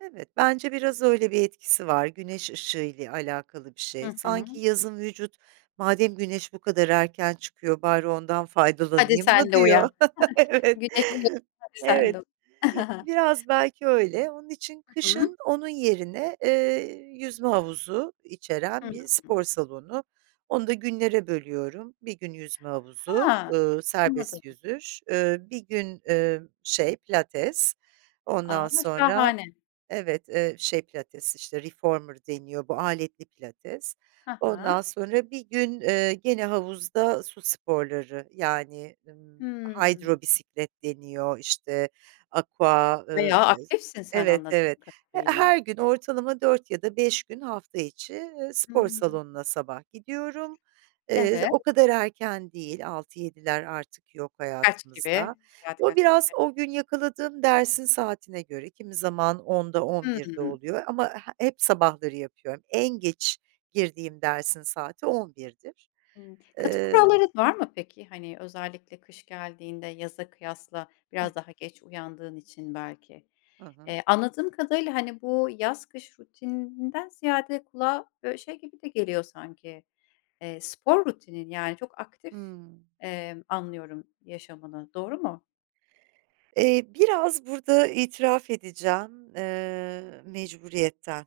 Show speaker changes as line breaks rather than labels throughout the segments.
Evet, bence biraz öyle bir etkisi var güneş ışığı ile alakalı bir şey.
Hı hı.
Sanki yazın vücut, "Madem güneş bu kadar erken çıkıyor bari ondan
Hadi
faydalanayım
sen
mı?"
de uyan.
diyor. Evet.
Güneş [unintelligible] Hadi sen de
Evet.
uyan.
Biraz belki öyle. Onun için
Hı hı.
kışın onun yerine, eee, yüzme havuzu içeren bir
Hıı.
spor salonu Onu da günlere bölüyorum; 1 gün yüzme havuzu,
Ha,
eee,
anladım.
serbest yüzüş, eee, 1 gün, eee, şey, pilates
A!
ondan sonra
Şahane.
Evet, eee, şey pilates, işte, reformer deniyor bu aletli pilates,
He he.
ondan sonra 1 gün, eee, gene havuzda su sporları yani, ımm,
Hımm.
hydro bisiklet deniyor, işte, aqua, eee.
Veya
[unintelligible]
aktifsin sen
Evet, evet.
anladığım
He
kadarıyla.
her gün ortalama 4 ya da 5 gün hafta içi, eee,
Hı
spor
hı.
salonuna sabah gidiyorum. Eee,
Evet.
o kadar erken değil, 6-7'ler artık yok
Kaç gibi?
hayatımızda.
Saat
O
kaç
biraz
gibi?
o gün yakaladığım dersin saatine göre kimi zaman 10.00'da 11.00'de
Hıı.
oluyor ama he hep sabahları yapıyorum. En geç girdiğim dersin saati 11.00'dir.
Hıı. Katı
Eee
kuralların var mı peki? Hani özellikle kış geldiğinde yaza kıyasla
Hıh.
biraz daha geç uyandığın için belki.
Hı hı.
Eee, anladığım kadarıyla, hani, bu yaz kış rutininden ziyade kulağa böyle şey gibi de geliyor sanki, eee, spor rutinin yani çok aktif,
Hıı.
emm, anlıyorum yaşamını. Doğru mu?
Eee, biraz burada itiraf edeceğim, eee, mecburiyetten.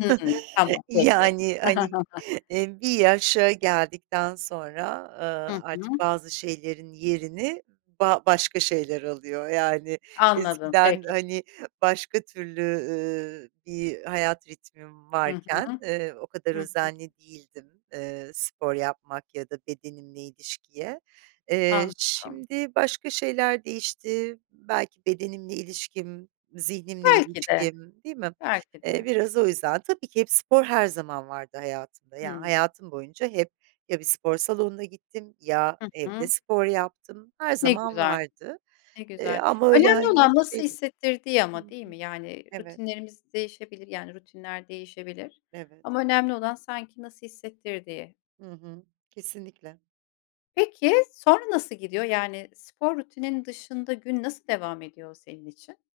Hıı. Tamam, peki.
Yani hani, e, bir yaşa geldikten sonra,
Hı
eee, artık
hı.
bazı şeylerin yerini ba başka şeyler alıyor yani
Anladım,
eskiden,
peki.
hani, başka türlü, ü bir hayat ritmim
Hı
varken,
hı.
eee, o kadar
Hı hı.
özenli değildim, eee, spor yapmak ya da bedenimle ilişkiye. Eee,
Anladım.
şimdi başka şeyler değişti, belki bedenimle ilişkim, zihnimle
Belki de,
ilişkim Değil mi?
belki
Eee,
de.
biraz o yüzden tabii ki hep spor her zaman vardı hayatımda. Yani
Hıı.
hayatım boyunca hep ya bir spor salonuna gittim ya
Hı
evde
hı.
spor yaptım. Her
Ne
zaman
güzel,
vardı,
ne
eee,
güzel.
ama öyle,
Önemli
hani,
olan nasıl
şey
hissettirdiği
Hı
ama, değil
hı,
mi? Yani
evet.
rutinlerimiz değişebilir yani rutinler değişebilir
Evet.
ama önemli olan sanki nasıl hissettirdiği.
Hı hı. Kesinlikle.
Peki, sonra nasıl gidiyor? Yani spor rutinin dışında gün nasıl devam ediyor senin için?